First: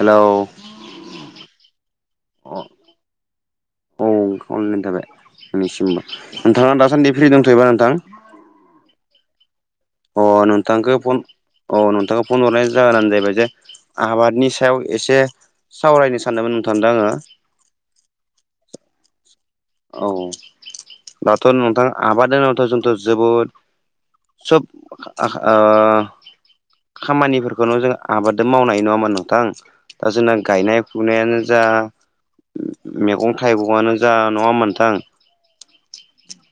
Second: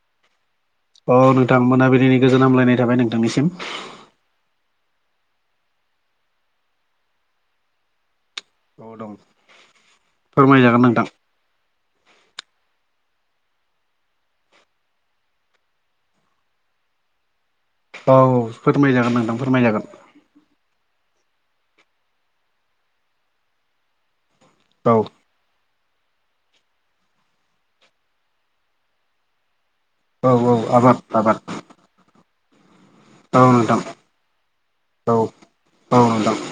Hello अ नोंथां मोनाबिलिनि गोजोन हामलायनाय थाबाय नोंथांनिसिम औ खावलायनाय थाबाय नोंनिसिमबो नोंथाङा दासान्दि फ्रि दंथ'योबा नोंथां औ दं अ फोरमायजागोन नोंथांखौ नोंथां फन औ नोंथांखौ फन हरनायनि जाहोनानो जाहैबाय जे आबादनि सायाव एसे सावरायनो सानदोंमोन नोंथांदो आङो औ फोरमायजागोन नोंथां फोरमायजागोन औ दाथ' नोंथां आबाद होनोबाथ' जोंथ' जोबोद सोब औ खामानिफोरखौनो जों आबाद दो मावनो हायो नङा होमबा नोंथां दा औ जोंना गायनाय आबाद आबाद फुनायानो जा मैगं औ नोंथां थाइगङानो जा नङा होनबा नोंथां औ औ नोंथां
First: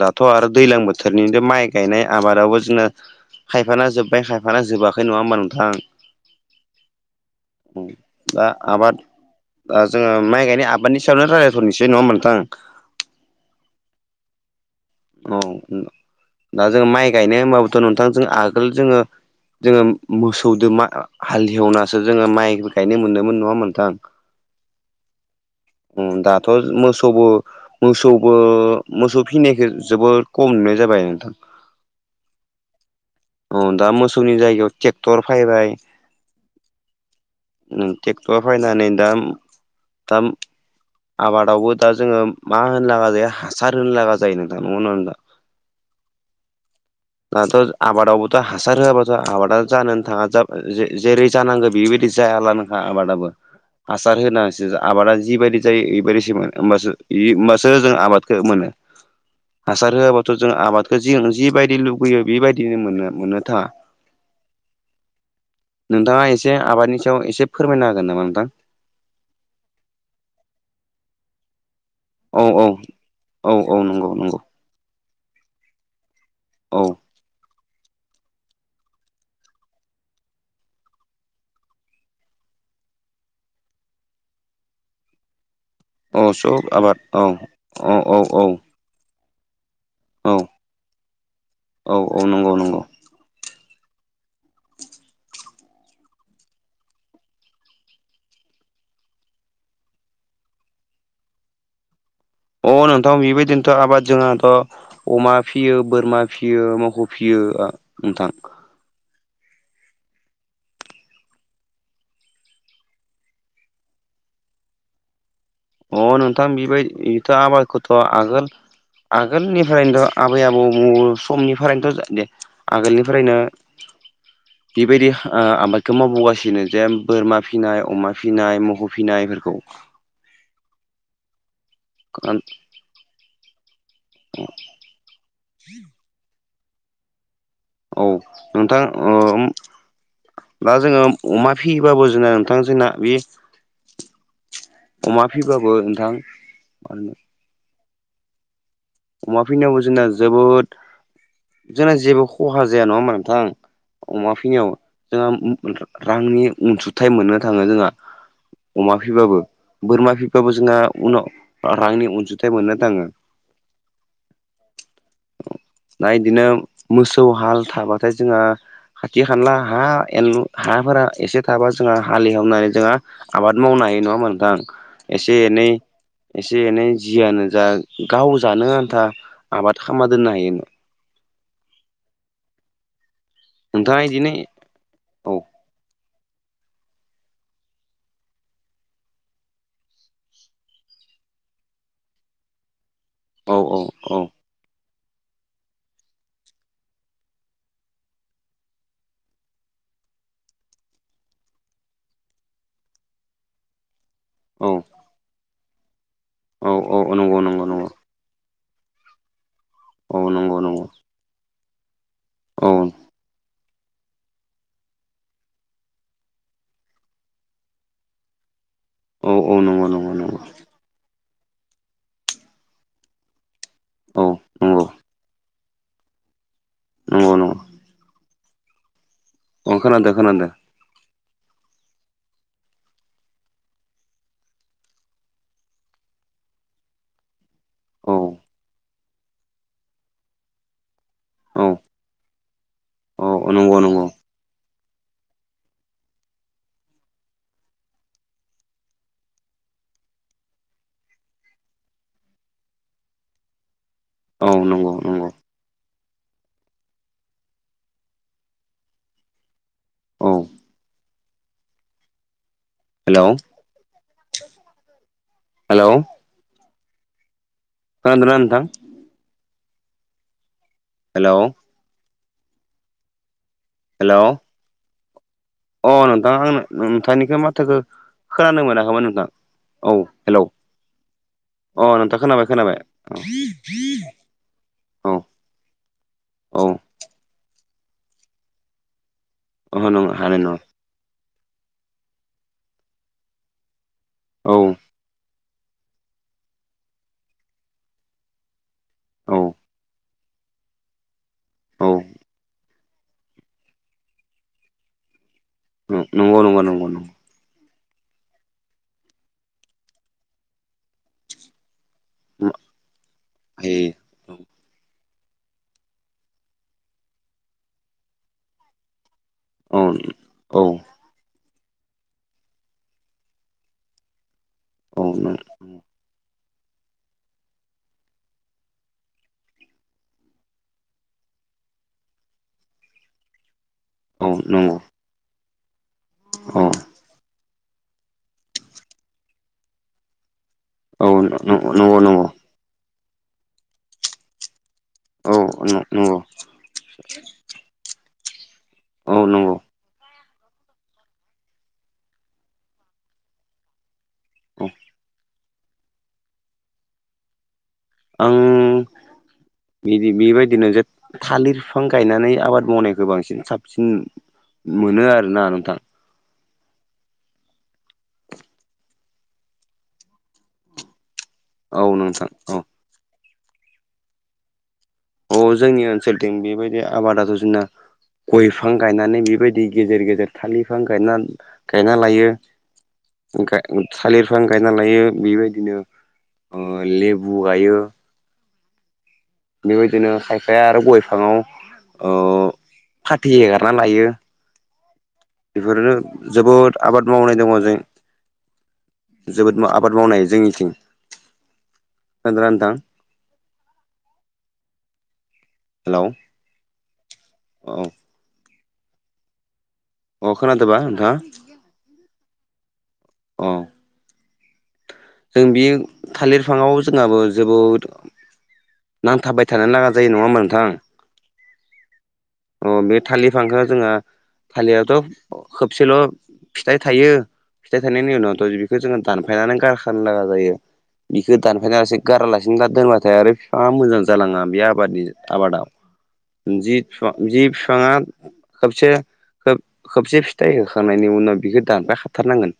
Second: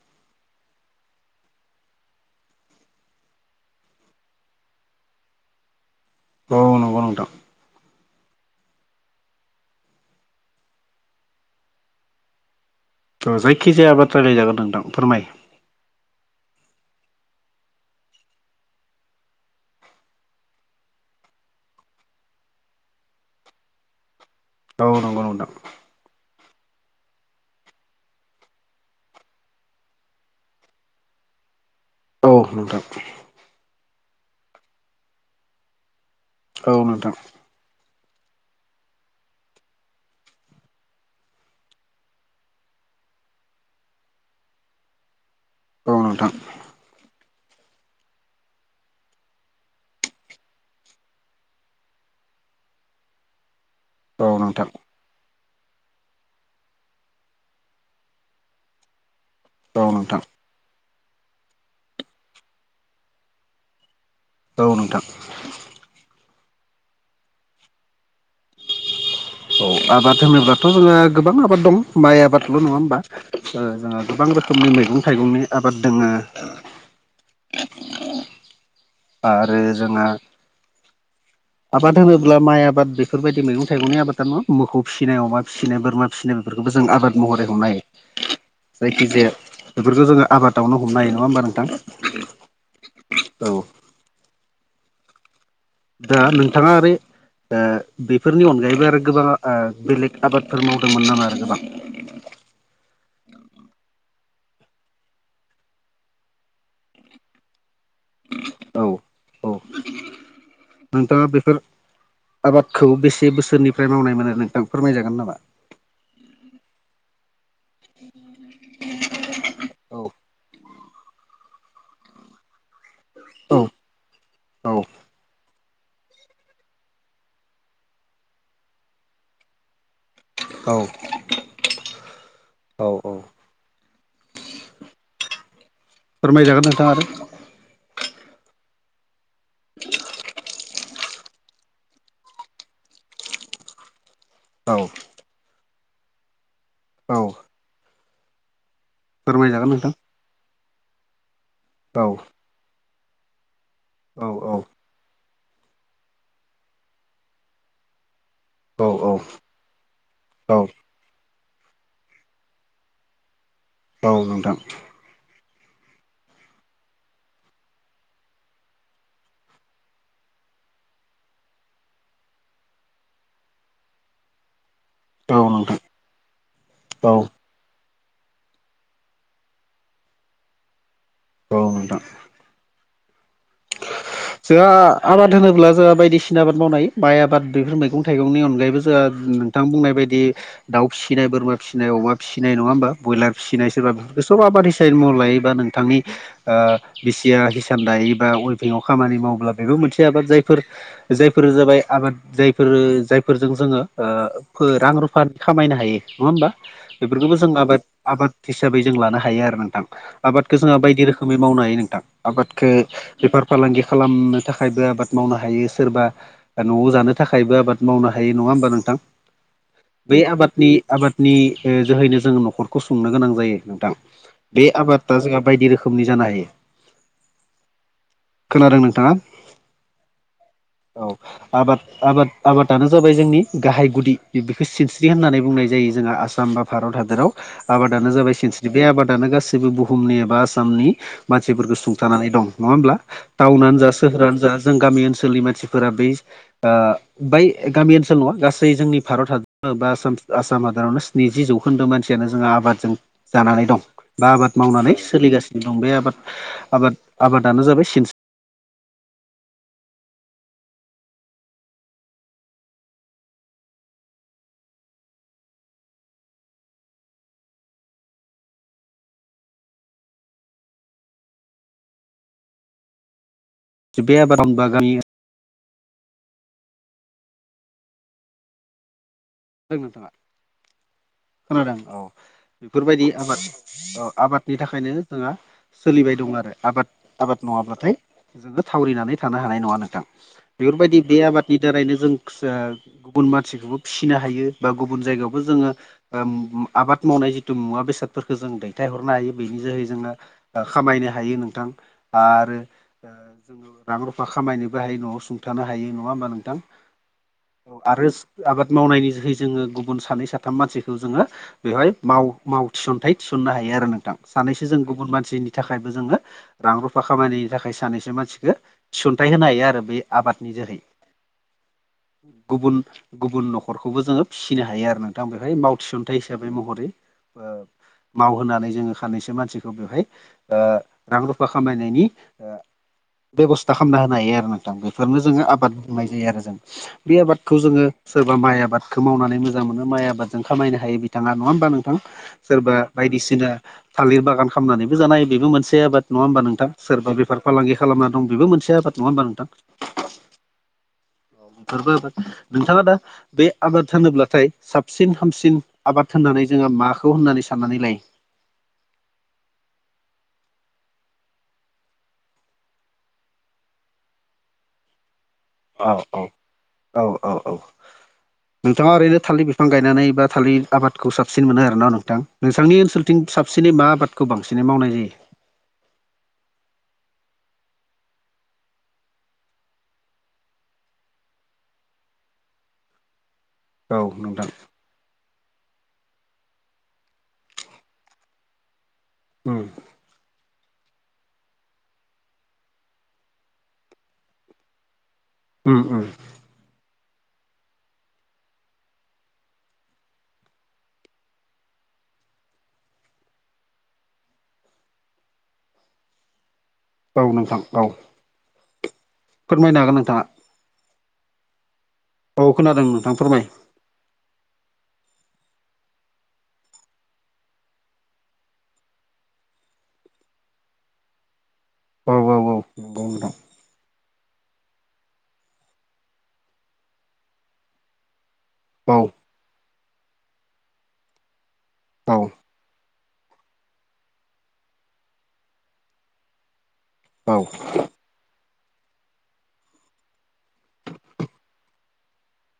दाथ' आरो दैलां बोथोरनि माइ गायनाय आबादावबो जोङो खायफाना जोब्बाय खायफाना जोबाखै नङा होमबा नोंथां औ नंगौ नोंथां दा आबाद दा जोङो माइ गायनाय आबादनि सायावनो रायलायथ'नोसै नङा होमबा नोंथां थ' जायखिजाया बाथ्रा रायलायजागोन नोंथां फोरमाय औ दा जों माइ गायनो होनबाबोथ' नोंथांजों आगोल जोङो जोङो मोसौदो मा हालिएवनासो जोङो माइ गायनो मोन्दोंमोन नङा होमबा नोंथां [inaudible] औ नंगौ नोंथां दाथ' मोसौबो मोसौबो मोसौ फिनायखो जोबोद खम नुनाय जाबाय नोंथां औ नोंथां औ दा मोसौनि जायगायाव ट्रेक्टर फायबाय औ नोंथां ट्रेक्टर फैनानै दा दा आबादावबो दा जोङो मा होनो लागा जायो हासार होनो लागा जायो नोंथां नंगौ ना नोंथां औ नोंथां दाथ' आबादावबोथ' हासार होआबाथ' आबादा जानोनो थाङा जेरै जानांगो बेबायदि जायानोखा आबादाबो हासार औ होनानैसो आबादा जिबायदि जायो बेबायदिसो होमबासो होमबासो जों आबादखो मोनो हासार नोंथां होआबाथ' जों आबादखौ जि जिबायदि लुबैयो बेबायदिनो मोननो मोननो थाङा औ नोंथां नोंथाङा एसे आबादनि सायाव एसे फोरमायना हागोन नामा नोंथां औ आबाद होनोब्लाथ' जोंहा गोबां आबाद दं माइ औ आबादल' औ नङा होमबा औ औ जोंहा नंगौ गोबां रोखोम नंगौ रोखोमनि मैगं थाइगंनि आबाद दोङो औ आरो जोंहा आबाद होनोब्ला माइ आबाद बेफोरबायदि मैगं थाइगंनि आबादा नङा मोखौ फिसिनाय अमा फिसिनाय बोरमा औ फिसिनाय सब बेफोरखौबो जों आबाद औ महरैखौ औ औ नायो औ जायखिजाया बेफोरखौ जोंङो आबादावनो हमनो हायो नंङा होमबा नो औ-औ नंगौ नंगौ औ दा नोंथांङा ओरै बेफोरनि अनगायैबो आरो गोबां बेलेग आबादफोर मावदोंमोन नामा आरो गोबां अ नोंथां बेबायदिनोथ' आबाद जोंङाथ' अमा फिसियो बोरमा फिसियो मोसौ फिसियो नोंथां औ औ नोंथाङा बेफोर आबादखौ बेसे बोसोरनिफ्राय मावनाय मोनो नोंथां फोरमायजागोन नामा अ नोंथां बेबाय बेथ' आबादखौथ' आगोल औ आगोलनिफ्रायनोथ' आबै आबौ समनिफ्रायनोथ' दे आगोलनि फ्रायनो औ औ बेबायदि आबाद बेखौ मावबोगासिनो जे बोरमा फिनाय अमा फिनाय मोखौ फिनायफोरखौ औ [unintelligible] औ औ फोरमायजागोन नोंथां आरो औ नोंथां दा जोंङो अमा फियोबाबो जोंना नोंथां जोंना बे औ अमा फिबाबो नोंथां मा औ अमा फोरमायजागोन फिनायावबो नोंथां जोंना जोबोद जोंना औ जेबो खहा जाया नङा होमबा नोंथां औ अमा फिनायाव औ जोंहा रांनि अनसुंथाइ मोननो थाङो जोंहा औ अमा औ फिबाबो बोरमा फिब्लााबो औ जोंहा उनाव रांनि अनसुंथाइ मोननो थांङो औ नोंथां दा इदिनो मोसौ हाल थाबाथाय जोंहा खाथि खाला हा एनलु हाफोरा एसे थाबा जोंहा हाले एवनानै जोंहा आबाद मावनो हायो नङामोन नोंथां एसे औ एनै नोंथां एसे एनै औ जियानो जा गाव जानो आन्था आबाद खामना दोननो हायो औ नोंथां नोंथाङा बिदिनो जोंहा आबाद होनोब्ला जोंहा बायदिसिना आबाद मावनो हायो माइ आबाद बेफोर मैगं थाइगंनि अनगायैबो जोंहा बिथां बुंनाय बायदि दाउ फिसिनाय बोरमा फिसिनाय अमा फिसिनाय नङा होमबा ब्रयलार औ फिसिनाय औ सोरबा औ बेफोरखौ सब आबाद साइ म लायोबा नोंथांनि बिसिया हिसान दायो बा वइभिंआव खामानि मावब्ला बेबो मोनसे आबाद जायफोर जायफोर जाबाय आबाद जायफोरो जायफोरजों औ जोङो रां रुफानि खामायनो हायो नङा होमबा औ औ बेफोरखौबो नंगौ जों नंगौ आबाद नंगौ आबाद हिसाबै जों लानो हायो आरो नोंथां औ नंगौ आबादखौ जोंहा नंगौ बायदि रोखोमै मावनो हायो नोंथां आबादखौ औ बेफार फालांगि खालामनो थाखायबो आबाद मावनो हायो सोरबा न'आव जानो थाखायबो आबाद मावनो हायो नङा होमबा नोंथां औ औ नंगौ नंगौ बे नंगौ आबादनि आबादनि ओ जोहैनो जोङो न'खरखौ सुंनो गोनां जायो औ बे नंगौ आबादा जोंहा बायदि रोखोमनि जानो हायो नंगौ नंगौ खोनादों नोंथांङा औ खोनादो खोनादो औ आबाद आबाद आबादानो जाबाय जोंनि गाहाय गुदि बेखौ सिनस्रि होननानै बुंनाय जायो जोंहा आसाम बा भारत हादराव आबादानो औ जाबाय सिनस्रि बे आबादानो गासैबो बुहुमनि एबा आसामनि औ मानसिफोरखौ सुं थानानै दं नङा होमब्ला औ टाउनानो नंगौ जा नंगौ सोहोरानो जा जों गामि ओनसोलनि मानसिफोरा बै ओ बै गामि ओनसोलल नङा गासै जोंनि भारत हादरावनो बा आसाम हादरावनो स्निजि जौखोन्दो मानसियानो जोंहा आबादजों जानानै दं बा औ आबाद नंगौ मावनानै नंगौ सोलिगासिनो दं बे आबाद आबाद आबादानो जाबाय सिनस औ हेलौ हेलौ खोनादोना नोंथां? हेलौ बे हेलौ आबाद [unintelligible] अ नोंथां आंनो नोंथांनिखो माथोखो खोनानो मोनाखैमोन नोंथां औ नोंथाङा हेलौ खोनादों अ औ नोंथां खोनाबाय खोनाबाय बेफोरबायदि आबाद आबादनि थाखायनो औ जोंहा सोलिबाय दं आरो औ आबाद आबाद नङाब्लाथाय जोङो थावरिनानै थानो हानाय नङा ओहो नोंथां हानाय नङा बेफोरबायदि बे आबाद नि दारैनो जों ओ गुबुन मानसिखौबो फिसिनो हायो औ बा गुबु न जायगायावबो जोङो ओ आबाद मावनाय जिथु मुवा बेसाद फोरखो जों दैथाय हरनाय औ बेनि जोहै जोङो ओ खामायनो हायो नोंथां औ आरो जोङो रां रुफा खामायनोबो हायो न'आव सुं ओं नंगौ नंगौ नंगौ नंगौ औ आरो आबाद मावनायनि जोहै जोङो गुबुन सानै साथाम मानसिखौ जोङो बेवहाय माव माव थिसनथाइ थिसननो हायो ए आरो नोंथां सानैसो जों गुबुन मानसिनि थाखायबो जोङो रां रुफा खामायनायनि थाखाय सानैसो मानसिखो थिसनथाइ होनो हायो औ आरो बे आबादनि औ जोहै गुबुन गुबुन न'खरखौबो जोङो फिसिनो हायो आरो औ नोंथां बेहाय माव थिसन्थाइ हिसाबै महरै मावहोनानै जोङो खानैसो मानसिखौ बेवहाय ओ रां-रुफा खामायनायनि [inaudible] बेबस्था खामना होनो औ हायो आरो नंगौ नोंथां बेफोरनो जोङो आबाद बुंनाय जायो आरो जों औ बे आबादखौ जोङो सोर बा माइ आबादखौ मावनानै मोजां मोनो माइ आबादजों खामायनो हायो औ बिथाङा नङा होमबा नोंथां? नंगौ नंगौ सोरबा बायदिसिना थालिर बागान खामनानैबो जानाय औ बेबो मोनसे आबाद नंगौ नङा होमबा नोंथां? सोरबा बेफार फालांगि खालामना दं बेबो मोनसे आबाद नङा औ होमबा नोंथां? नंगौ बेफोरबो आबाद नोंथाङा दा बे आबाद होनोब्लाथाय औ साबसिन हामसिन आबाद होननानै जोङो माखौ होननानै साननानै लायो? आं बिबि बेबायदिनो जे थालिर फिफां गायनानै आबाद मावनायखो बांसिन साबसिन मोनो आरोना नोंथां औ औ औ औ औ नोंथाङा ओरैनो थालिर बिफां गायनानै बा थालिर आबादखौ साबसिन मोनो औ आरोना नोंथां औ नोंथांनि ओनसोलथिं साबसिनै मा आबादखौ बांसिनै मावनाय जायो? अ जोंनि ओनसोलथिं बेबायदि आबादाथ जोंना गय बिफां गायनानै बेबायदि गेजेर गेजेर थालिर बिफां गायना गायना लायो गा जायो औ थालिर फिफां‌ नोंथां गायना लायो बेबायदिनो ओ लेबु गायो उम बेबायदिनो खायफाया आरो गय बिफाङाव ओ फाथै हेगारना लायो उम बेफोरनो उम जोबोद आबाद मावनाय दङ जों जोबोद आबाद मावनाय जोंनिथिं खोनादोना नोंथां? हेलौ औ नोंथां औ फोरमायनो हागोन नोंथां अ खोनादोबा नोंथाङा? औ खोनादों नोंथां औ फोरमाय जों बे थालिर फिफाङाव जोंहाबो जोबोद नांथाबबाय थानो नाङा जायो नङा होमबा नोंथां? औ औ औ अ बे नंगौ थालि नोंथां बिफांखौ जोङो थालिरयाथ' खोबसेल' फिथाइ थायो फिथाइ थायनायनि उनावथ' इखौ जोङो औ दानफायनानै गारखानो लागा जायो बिखो दानफाया लासे गारालासिनो दोनबाथाय आरो बिफाङा मोजां जालाङा बे आबादनि आबादाव जि औ जि बिफाङा खोबसे खोब-खोबसे फिथाइ होखांनायनि उनाव बिखौ दानफाय खाथारनांगोन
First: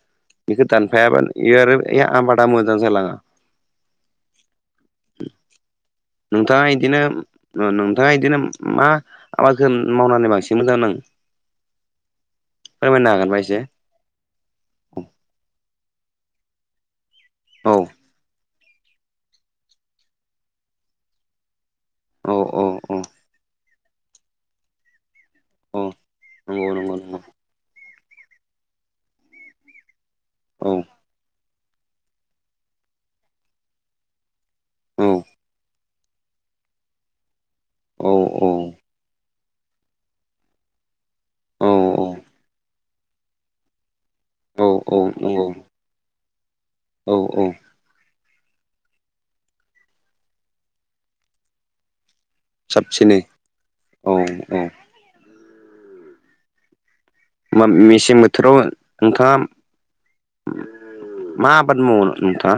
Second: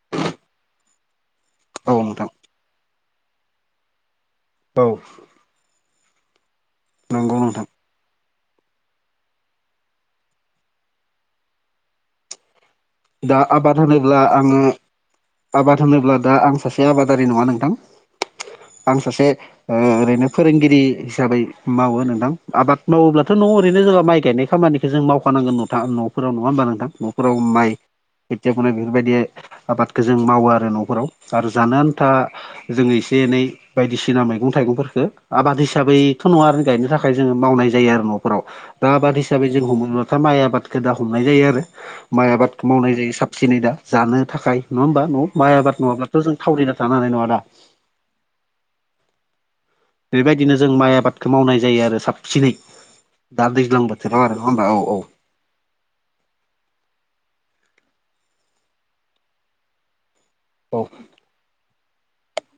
बेखौ दानफायाबा बे आरो औ औ बे नोंथां आबादा मोजां जालाङा औ नोंथाङा इदिनो नंगौ नोंथां नोंथाङा इदिनो मा आबादखौ मावनानै बांसिन मोजां नाङो? फोरमायनो हागोनबा दा एसे आबाद होनोब्ला आङो आबाद होनोब्ला दा आं सासे बे आबादारि नङा नोंथां औ आं सासे ओ ओरैनो फोरोंगिरि हिसाबै मावो नोंथां औ औ औ आबाद मावोब्ला दाथ' ओरैनो जोङो माइ गायनाय खामानिखौ जों मावखानांगोन औ नोंथां न'फोराव नङा नंगौ होमबा नोंथां नंगौ नंगौ न'फोराव माइ खोथियाखौनो बेफोरबायदि आबादखौ जों मावो औ आरो न'फोराव आरो जानो आन्था जोङो एसे एनै बायदिसिना मैगं थाइगंफोरखो औ आबाद हिसाबै थ' नङा आरो गायनो थाखाय जोङो मावनाय जायो आरो औ न'फोराव औ दा आबाद हिसाबै जों हमोबाथा माइ आबाद खो दा हमनाय जायो आरो माइ आबादखौ मावनाय जायो साबसिनै दा जानो थाखाय नङा औ होमबा न'आव नंगौ माइ आबाद नङाब्लाथ' जों थावरिना थानो हानाय औ नङा दा औ बेबायदिनो जों माइ आबादखौ मावनाय जायो आरो साब सिनै साबसिनै दा दैज्लां बोथोराव आरो नङा होनबा औ औ ओमबा मेसें बोथोराव नोंथाङा अ मा आबाद मावो नोंथाङा?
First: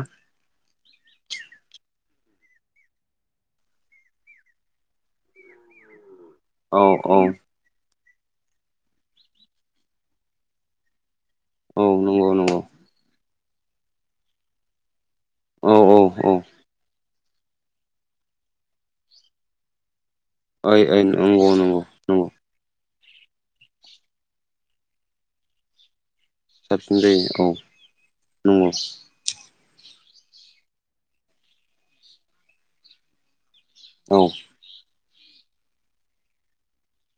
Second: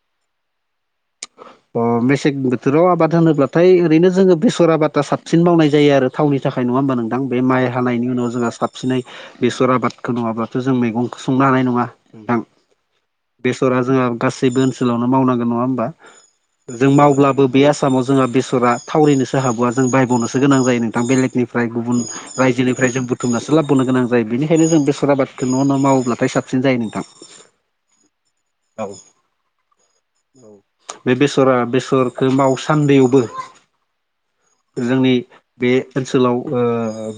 अ मेसें बोथोराव आबाद होनोब्लाथाय ओरैनो जोङो बेसर आबादा साबसिन मावनाय जायो आरो थावनि थाखाय नङा औ होमबा औ नोंथां बे माइ हानायनि उनाव जोंहा साबसिनै बेसर आबादखौ नङाब्लाथ' जों मैगं संनो हानाय औ नङा नंगौ नोंथां नंगौ बेसरा जोंहा गासैबो ओनसोलावनो मावनांगौ नङा होमबा अ जों मावब्लाबो बे आसामाव जोंहा बेसरा थावरिनो स हाबावा जों बायबावनोसो गोनां ओइ जायो नोंथां ओइ नंगौ बेलेगनिफ्राय नंगौ गुबुन नंगौ रायजोनिफ्राय जों दुमनासो लाबोनो गोनां जायो बेनिखायनो जों बेसर आबादखौ न' न' मावोब्लाथाय साब सिन जायो साबसिन नोंथां औ नंगौ औ बे बेसरा बेसरखौ माव सान्दियावबो औ जोंनि बे ओनसोलाव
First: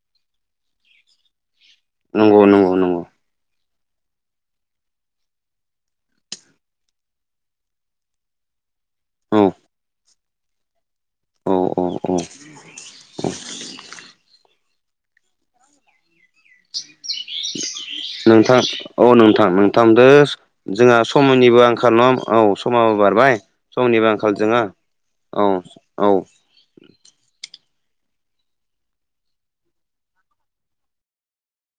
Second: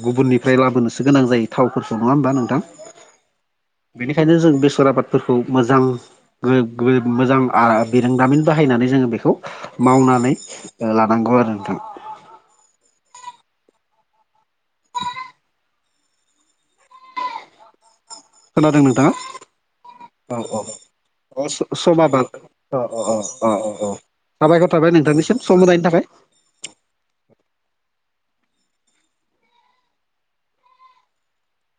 गुबुननिफ्राय लाबोनोसो गोनां जायो थावफोर नङा होमबा नंगौ नोंथां? नंगौ नंगौ बेनिखायनो जों बेसर आबादफोरखौ मोजां [unintelligible] आ मोजां बिरोंदामिन बाहायनानै जोङो बेखौ औ मावनानै लानांगौ आरो नोंथां ओम [inaudible] नोंथां खोनादों औ नोंथाङा नोंथां नोंथां दो औ औ जोंहा समायनिबो अ आंखाल समा नङा बार होनबा औ अ समाबो अ बारबाय अ अ अ समनिबो आंखाल जोङो साबायखर थाबाय नोंथांनिसिम औ सम होनायनि थाखाय औ